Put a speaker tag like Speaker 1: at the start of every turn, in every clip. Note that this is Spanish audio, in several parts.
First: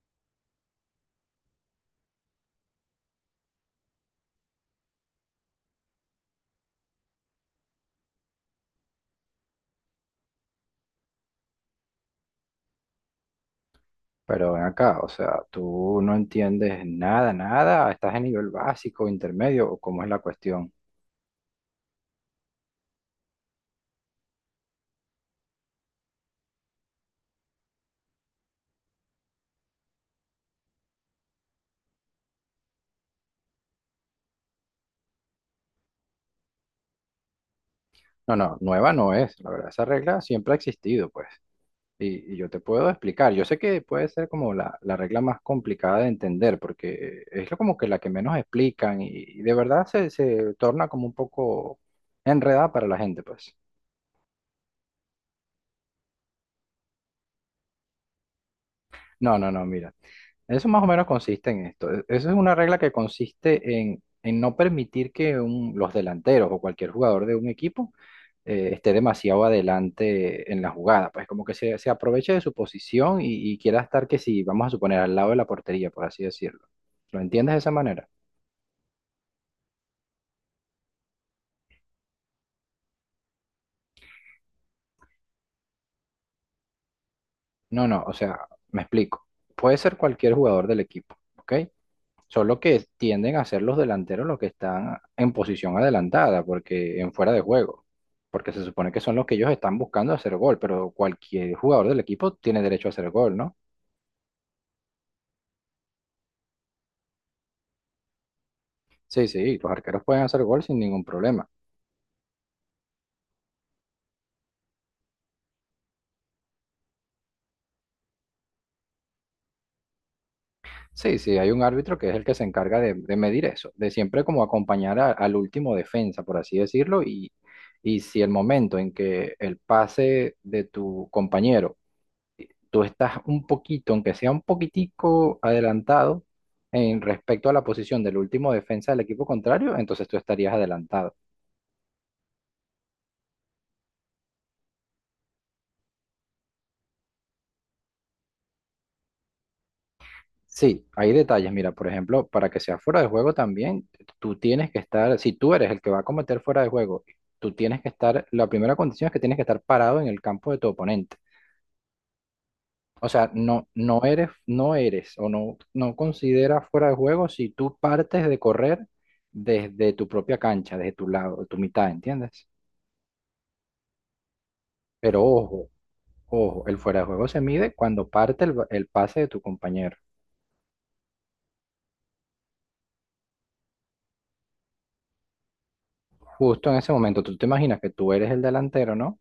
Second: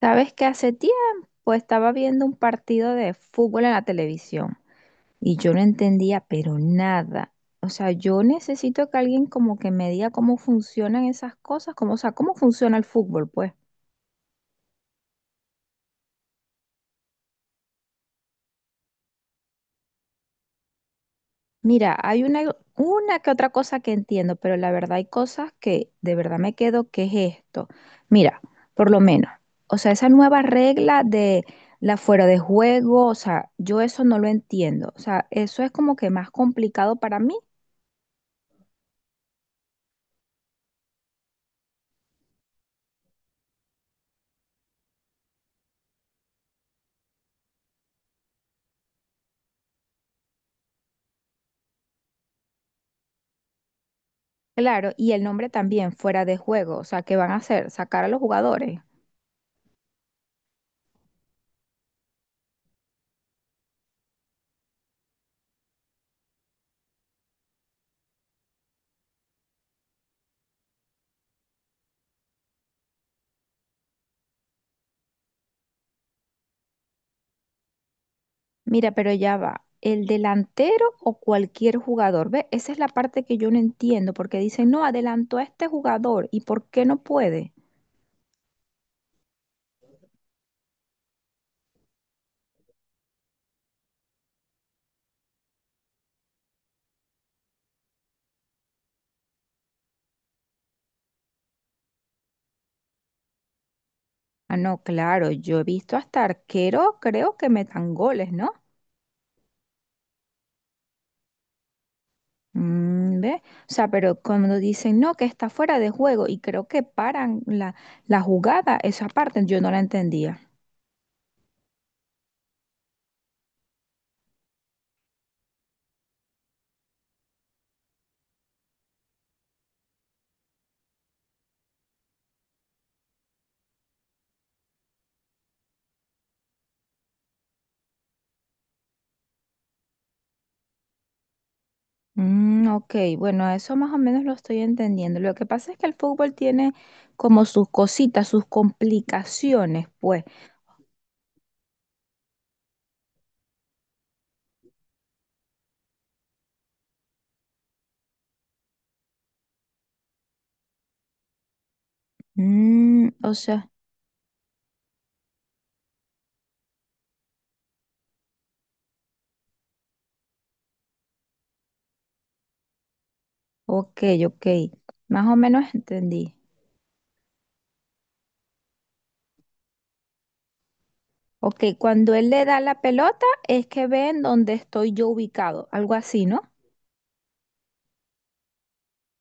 Speaker 1: Sabes que hace tiempo estaba viendo un partido de fútbol en la televisión y yo no entendía, pero nada. O sea, yo necesito que alguien como que me diga cómo funcionan esas cosas, cómo, o sea, cómo funciona el fútbol, pues.
Speaker 2: Pero ven acá, o sea, tú no entiendes nada, nada, estás en nivel básico, intermedio, o cómo es la cuestión.
Speaker 1: Mira, hay una que otra cosa que entiendo, pero la verdad hay cosas que de verdad me quedo, ¿qué es esto? Mira, por lo menos, o sea, esa nueva regla de la fuera de juego, o sea, yo eso no lo entiendo. O sea, eso es como que más complicado para mí.
Speaker 2: No, no, nueva no es, la verdad, esa regla siempre ha existido, pues, y yo te puedo explicar. Yo sé que puede ser como la regla más complicada de entender, porque como que la que menos explican y de verdad se torna como un poco enredada para la gente, pues.
Speaker 1: Claro, y el nombre también fuera de juego, o sea, ¿qué van a hacer? Sacar a los jugadores.
Speaker 2: No, no, no, mira. Eso más o menos consiste en esto. Eso es una regla que consiste en no permitir que los delanteros o cualquier jugador de un equipo esté demasiado adelante en la jugada. Pues como que se aproveche de su posición y quiera estar que si, vamos a suponer, al lado de la portería, por así decirlo. ¿Lo entiendes de esa manera?
Speaker 1: Mira, pero ya va, el delantero o cualquier jugador, ¿ve? Esa es la parte que yo no entiendo, porque dicen, no, adelantó a este jugador, ¿y por qué no puede?
Speaker 2: No, no, o sea, me explico. Puede ser cualquier jugador del equipo, ¿ok? Son lo que tienden a ser los delanteros los que están en posición adelantada, porque en fuera de juego. Porque se supone que son los que ellos están buscando hacer gol, pero cualquier jugador del equipo tiene derecho a hacer gol, ¿no?
Speaker 1: Ah, no, claro, yo he visto hasta arquero, creo que metan goles, ¿no?
Speaker 2: Sí, sí, los arqueros pueden hacer gol sin ningún problema.
Speaker 1: Mm, ¿ve? O sea, pero cuando dicen, no, que está fuera de juego, y creo que paran la jugada, esa parte yo no la entendía.
Speaker 2: Sí, sí, hay un árbitro que es el que se encarga de medir eso, de siempre como acompañar al último defensa, por así decirlo, y si el momento en que el pase de tu compañero tú estás un poquito, aunque sea un poquitico adelantado en respecto a la posición del último defensa del equipo contrario, entonces tú estarías adelantado.
Speaker 1: Mm, ok, bueno, eso más o menos lo estoy entendiendo. Lo que pasa es que el fútbol tiene como sus cositas, sus complicaciones, pues.
Speaker 2: Sí, hay detalles. Mira, por ejemplo, para que sea fuera de juego también, tú tienes que estar, si tú eres el que va a cometer fuera de juego, tú tienes que estar, la primera condición es que tienes que estar parado en el campo de tu oponente. O
Speaker 1: Mm,
Speaker 2: sea,
Speaker 1: o
Speaker 2: no,
Speaker 1: sea,
Speaker 2: no eres, no eres o no, no consideras fuera de juego si tú partes de correr desde tu propia cancha, desde tu lado, tu mitad, ¿entiendes?
Speaker 1: ok, ok,
Speaker 2: Pero
Speaker 1: más o
Speaker 2: ojo,
Speaker 1: menos entendí.
Speaker 2: ojo, el fuera de juego se mide cuando parte el, el pase de tu compañero.
Speaker 1: Ok, cuando él le da la pelota es que ven dónde estoy yo ubicado, algo así, ¿no?
Speaker 2: Justo en ese momento, tú te imaginas que tú eres el delantero, ¿no?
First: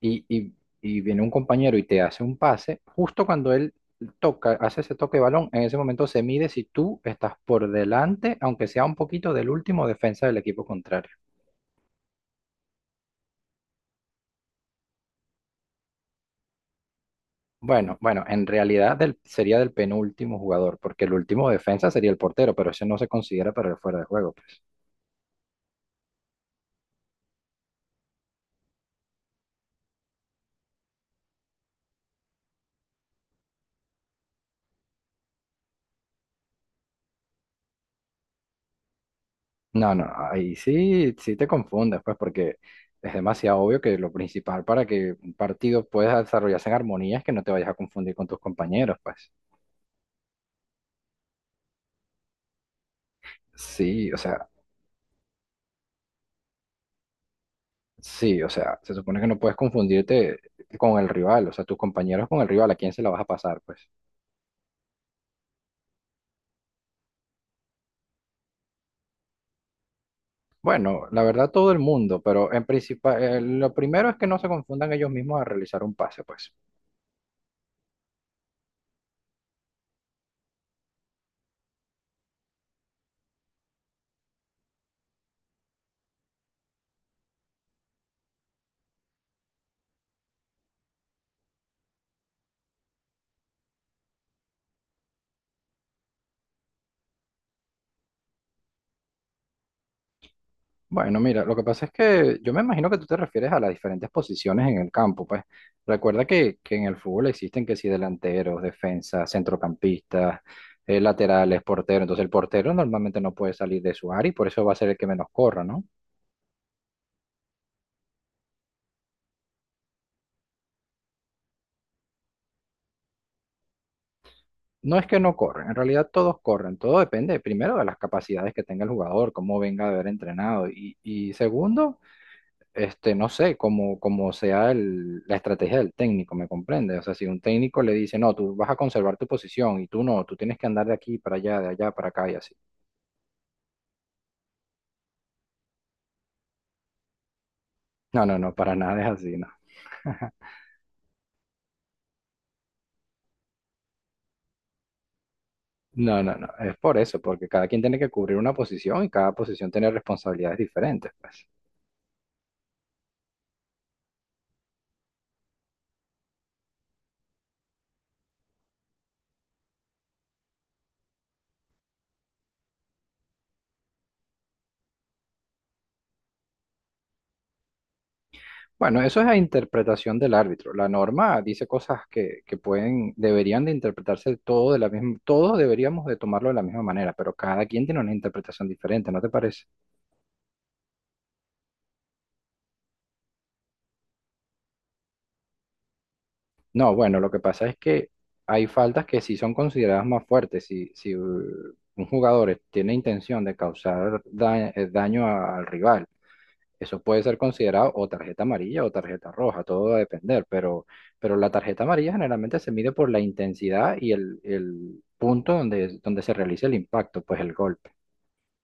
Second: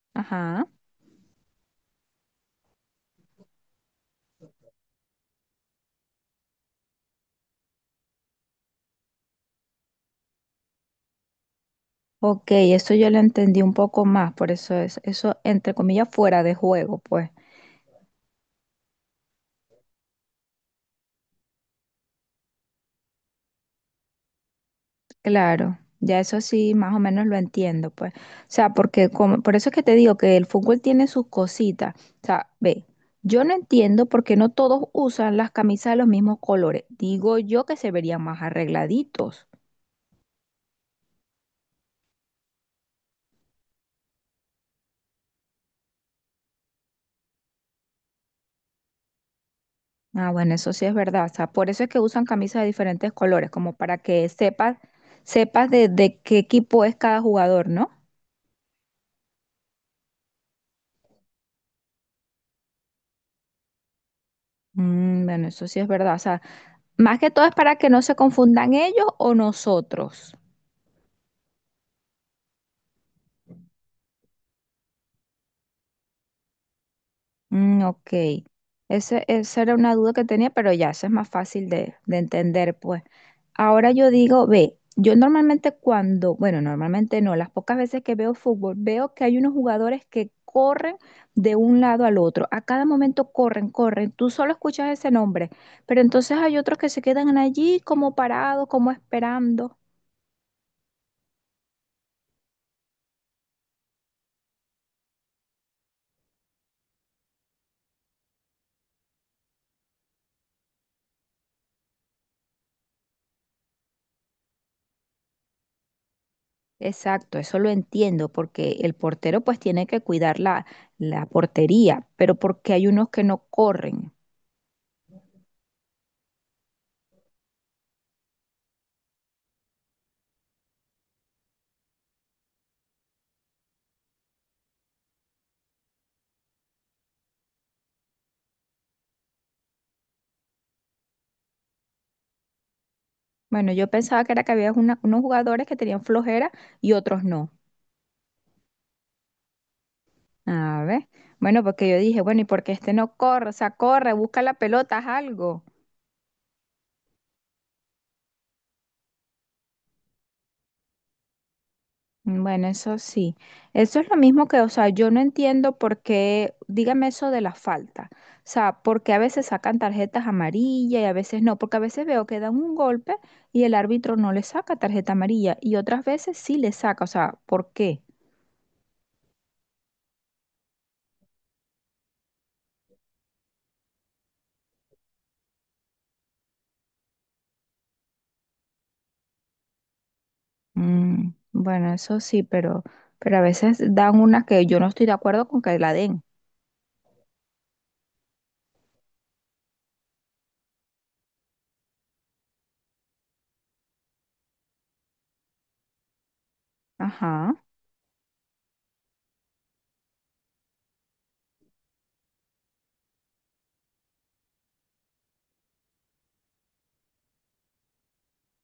Speaker 2: Y, y-
Speaker 1: Ajá.
Speaker 2: y viene un compañero y te hace un pase, justo cuando él toca, hace ese toque de balón, en ese momento se mide si tú estás por delante, aunque sea un poquito del último defensa del equipo contrario.
Speaker 1: Ok, eso yo lo entendí un poco más, por eso es, eso entre comillas fuera de juego, pues.
Speaker 2: Bueno, bueno, en realidad sería del penúltimo jugador, porque el último defensa sería el portero, pero ese no se considera para el fuera de juego, pues.
Speaker 1: Claro, ya eso sí, más o menos lo entiendo, pues. O sea, porque como, por eso es que te digo que el fútbol tiene sus cositas. O sea, ve, yo no entiendo por qué no todos usan las camisas de los mismos colores. Digo yo que se verían más arregladitos.
Speaker 2: No, no, ahí sí, sí te confundes, pues, porque es demasiado obvio que lo principal para que un partido pueda desarrollarse en armonía es que no te vayas a confundir con tus compañeros, pues.
Speaker 1: Ah, bueno, eso sí es verdad. O sea, por eso es que usan camisas de diferentes colores, como para
Speaker 2: Sí, o
Speaker 1: que
Speaker 2: sea,
Speaker 1: sepas, sepas de qué equipo es cada jugador, ¿no?
Speaker 2: sí, o sea, se supone que no puedes confundirte con el rival, o sea, tus compañeros con el rival, ¿a quién se la vas a pasar, pues?
Speaker 1: Mm, bueno, eso sí es verdad. O sea, más que todo es para que no se confundan ellos o nosotros.
Speaker 2: Bueno, la verdad todo el mundo, pero en principal, lo primero es que no se confundan ellos mismos a realizar un pase, pues.
Speaker 1: Mm, ok. Ese, esa era una duda que tenía, pero ya, eso es más fácil de entender, pues. Ahora yo digo, ve, yo normalmente cuando, bueno, normalmente no, las pocas veces que veo fútbol, veo que hay unos jugadores que corren de un lado al otro. A cada momento corren, corren. Tú solo escuchas ese nombre, pero entonces hay otros que se quedan allí como parados, como esperando.
Speaker 2: Bueno, mira, lo que pasa es que yo me imagino que tú te refieres a las diferentes posiciones en el campo, pues. Recuerda que en el fútbol existen que si delanteros, defensas, centrocampistas, laterales, porteros. Entonces el portero normalmente no puede salir de su área y por eso va a ser el que menos corra, ¿no?
Speaker 1: Exacto, eso lo entiendo, porque el portero pues tiene que cuidar la, la portería, pero porque hay unos que no corren.
Speaker 2: No es que no corren, en realidad todos corren. Todo depende primero de las capacidades que tenga el jugador, cómo venga de haber entrenado y segundo. Este, no sé, como, como sea la estrategia del técnico, ¿me comprende? O sea, si un técnico le dice, no, tú vas a conservar tu posición y tú no, tú tienes que andar de aquí para allá, de allá para acá y así.
Speaker 1: Bueno, yo pensaba que era que había una- unos jugadores que tenían flojera y otros no.
Speaker 2: No, no, no, para nada es así, no.
Speaker 1: A ver. Bueno, porque yo dije, bueno, ¿y por qué este no corre? O sea, corre, busca la pelota, haz algo.
Speaker 2: No, no, no, es por eso, porque cada quien tiene que cubrir una posición y cada posición tiene responsabilidades diferentes, pues.
Speaker 1: Mm, bueno, eso sí. Eso es lo mismo que, o sea, yo no entiendo por qué, dígame eso de la falta. O sea, porque a veces sacan tarjetas amarillas y a veces no, porque a veces veo que dan un golpe y el árbitro no le saca tarjeta amarilla y otras veces sí le saca. O sea, ¿por qué?
Speaker 2: Bueno, eso es la interpretación del árbitro. La norma dice cosas que pueden, deberían de interpretarse todo de la misma, todos deberíamos de tomarlo de la misma manera, pero cada quien tiene una interpretación diferente, ¿no te parece?
Speaker 1: Mm, bueno, eso sí, pero a veces dan una que yo no estoy de acuerdo con que la den.
Speaker 2: No, bueno, lo que pasa es que hay faltas que sí son consideradas más fuertes. Si, si un jugador tiene intención de causar daño al rival, eso puede ser
Speaker 1: Ajá.
Speaker 2: considerado o tarjeta amarilla o tarjeta roja, todo va a depender, pero la tarjeta amarilla generalmente se mide por la intensidad y el punto donde, donde se realiza el impacto, pues el golpe.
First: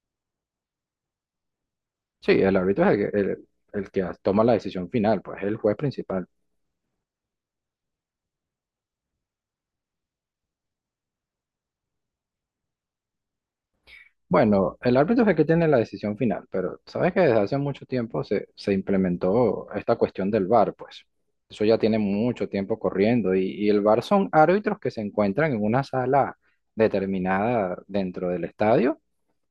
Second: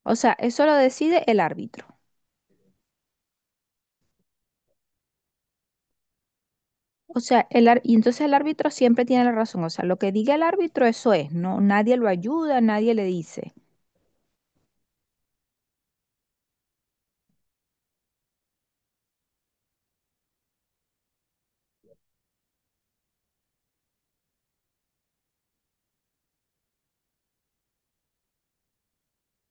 Speaker 1: O sea, eso lo decide el árbitro.
Speaker 2: Sí, el árbitro es el que toma la decisión final, pues es el juez principal.
Speaker 1: O sea, y entonces el árbitro siempre tiene la razón. O sea, lo que diga el árbitro, eso es. No, nadie lo ayuda, nadie le dice.
Speaker 2: Bueno, el árbitro es el que tiene la decisión final, pero sabes que desde hace mucho tiempo se implementó esta cuestión del VAR, pues. Eso ya tiene mucho tiempo corriendo y el VAR son árbitros que se encuentran en una sala determinada dentro del estadio,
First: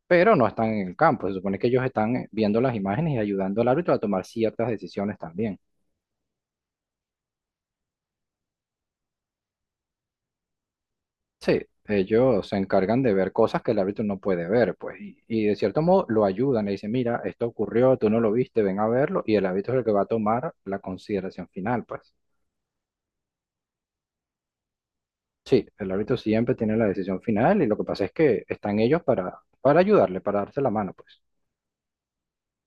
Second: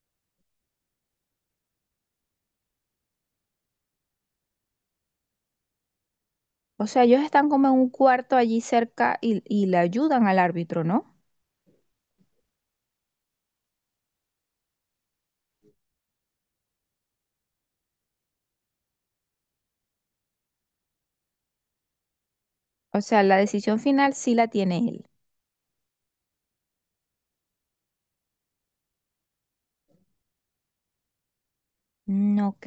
Speaker 2: pero no están en el campo. Se supone que ellos están viendo las imágenes y ayudando al árbitro a tomar ciertas decisiones también.
Speaker 1: O sea, ellos están como en un cuarto allí cerca y le ayudan al árbitro, ¿no?
Speaker 2: Sí, ellos se encargan de ver cosas que el árbitro no puede ver, pues, y de cierto modo lo ayudan, le dicen, mira, esto ocurrió, tú no lo viste, ven a verlo, y el árbitro es el que va a tomar la consideración final, pues.
Speaker 1: O sea, la decisión final sí la tiene él.
Speaker 2: Sí, el árbitro siempre tiene la decisión final y lo que pasa es que están ellos para ayudarle, para darse la mano, pues.
Speaker 1: Mm, ok,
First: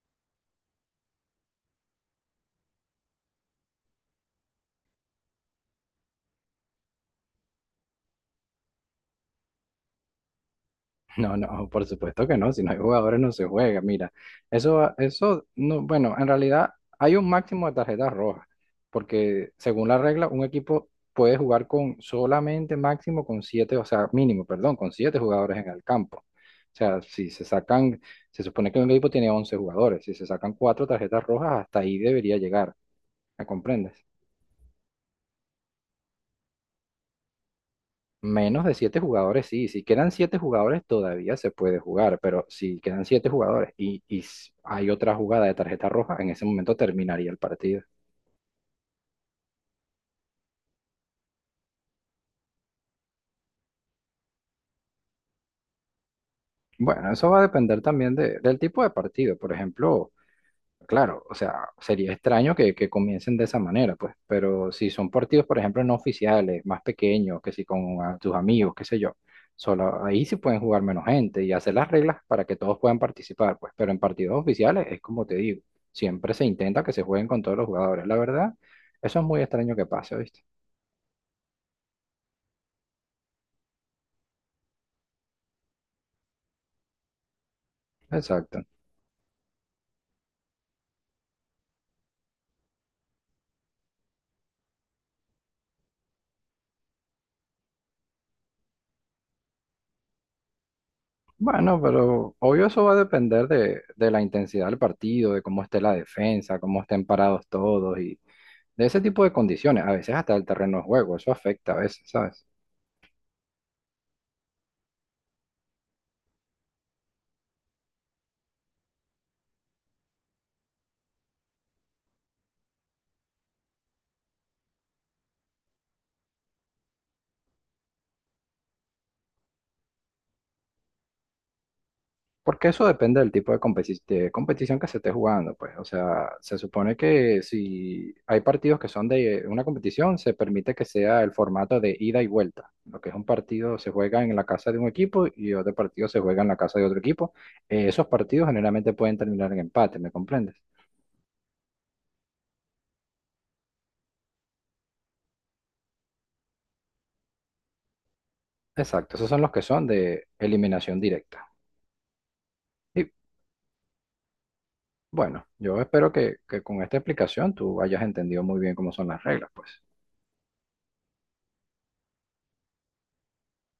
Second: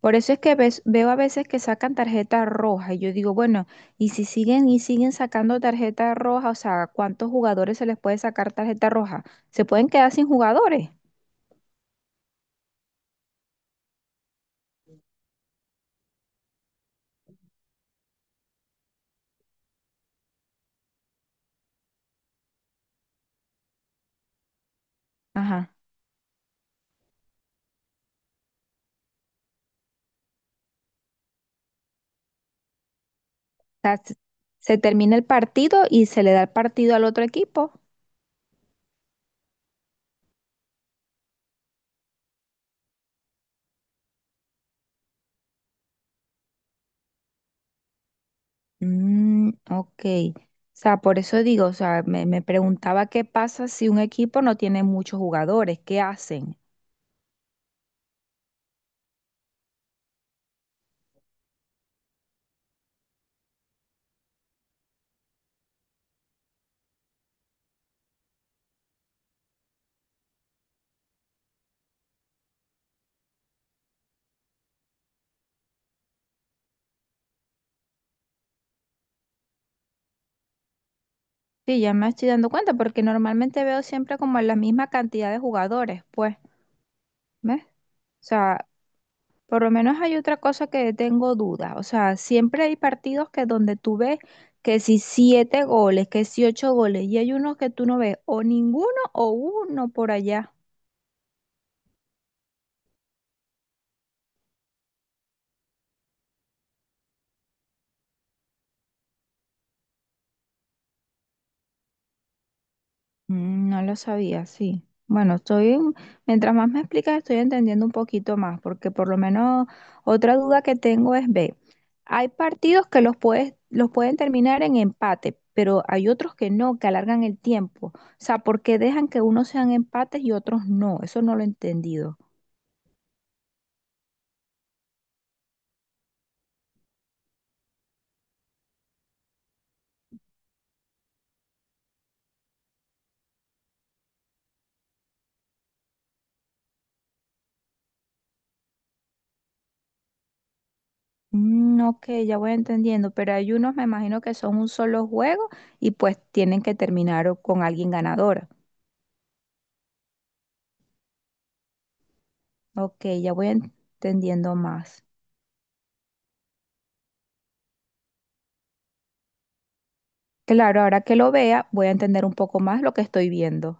Speaker 1: por eso es que veo a veces que sacan tarjeta roja y yo digo, bueno, y si siguen y siguen sacando tarjeta roja, o sea, ¿cuántos jugadores se les puede sacar tarjeta roja? ¿Se pueden quedar sin jugadores?
Speaker 2: No, no, por supuesto que no, si no hay jugadores no se juega, mira, eso, no, bueno, en realidad hay un máximo de tarjetas rojas, porque según la regla, un equipo puede jugar con solamente máximo con siete, o sea, mínimo, perdón, con siete jugadores en
Speaker 1: Ajá.
Speaker 2: el campo. O sea, si se sacan, se supone que un equipo tiene 11 jugadores, si se sacan cuatro tarjetas rojas, hasta ahí debería llegar, ¿me
Speaker 1: O
Speaker 2: comprendes?
Speaker 1: sea, se termina el partido y se le da el partido al otro equipo.
Speaker 2: Menos de siete jugadores, sí. Si quedan siete jugadores, todavía se puede jugar, pero si quedan siete jugadores y, y hay otra jugada de tarjeta roja, en ese momento terminaría el partido.
Speaker 1: Mm, ok, o sea, por eso digo, o sea, me preguntaba qué pasa si un equipo no tiene muchos jugadores, ¿qué hacen?
Speaker 2: Bueno, eso va a depender también del tipo de partido. Por ejemplo, claro, o sea, sería extraño que comiencen de esa manera, pues, pero si son partidos, por ejemplo, no oficiales, más pequeños, que si con tus amigos, qué sé yo, solo ahí sí pueden jugar menos gente y hacer las reglas para que todos puedan participar, pues, pero en partidos oficiales es como te digo, siempre se intenta que se jueguen con todos los jugadores, la verdad, eso es muy extraño que pase, ¿viste?
Speaker 1: Sí, ya me estoy dando cuenta porque normalmente veo siempre como la misma cantidad de jugadores, pues. ¿Ves? O
Speaker 2: Exacto.
Speaker 1: sea, por lo menos hay otra cosa que tengo dudas. O sea, siempre hay partidos que donde tú ves que si siete goles, que si ocho goles, y hay unos que tú no ves o ninguno o uno por allá.
Speaker 2: Bueno, pero obvio eso va a depender de la intensidad del partido, de cómo esté la defensa, cómo estén parados todos y de ese tipo de condiciones, a veces hasta el terreno de juego, eso afecta a veces, ¿sabes?
Speaker 1: Mm, no lo sabía, sí. Bueno, mientras más me explicas, estoy entendiendo un poquito más, porque por lo menos otra duda que tengo es, ve. Hay partidos que los puedes, los pueden terminar en empate, pero hay otros que no, que alargan el tiempo. O sea, porque dejan que unos sean empates y otros no? Eso no lo he entendido.
Speaker 2: Porque eso depende del tipo de, de competición que se esté jugando, pues. O sea, se supone que si hay partidos que son de una competición, se permite que sea el formato de ida y vuelta. Lo que es un partido se juega en la casa de un equipo y otro partido se juega en la casa de otro equipo. Esos partidos generalmente pueden terminar en empate, ¿me comprendes?
Speaker 1: Mm, ok, ya voy entendiendo, pero hay unos, me imagino que son un solo juego y pues tienen que terminar con alguien ganador.
Speaker 2: Exacto, esos son los que son de eliminación directa.
Speaker 1: Ok,
Speaker 2: Y
Speaker 1: ya voy entendiendo más.
Speaker 2: Bueno, yo espero que con esta explicación tú hayas entendido muy bien cómo son las reglas, pues.
Speaker 1: Claro, ahora que lo vea, voy a entender un poco más lo que estoy viendo.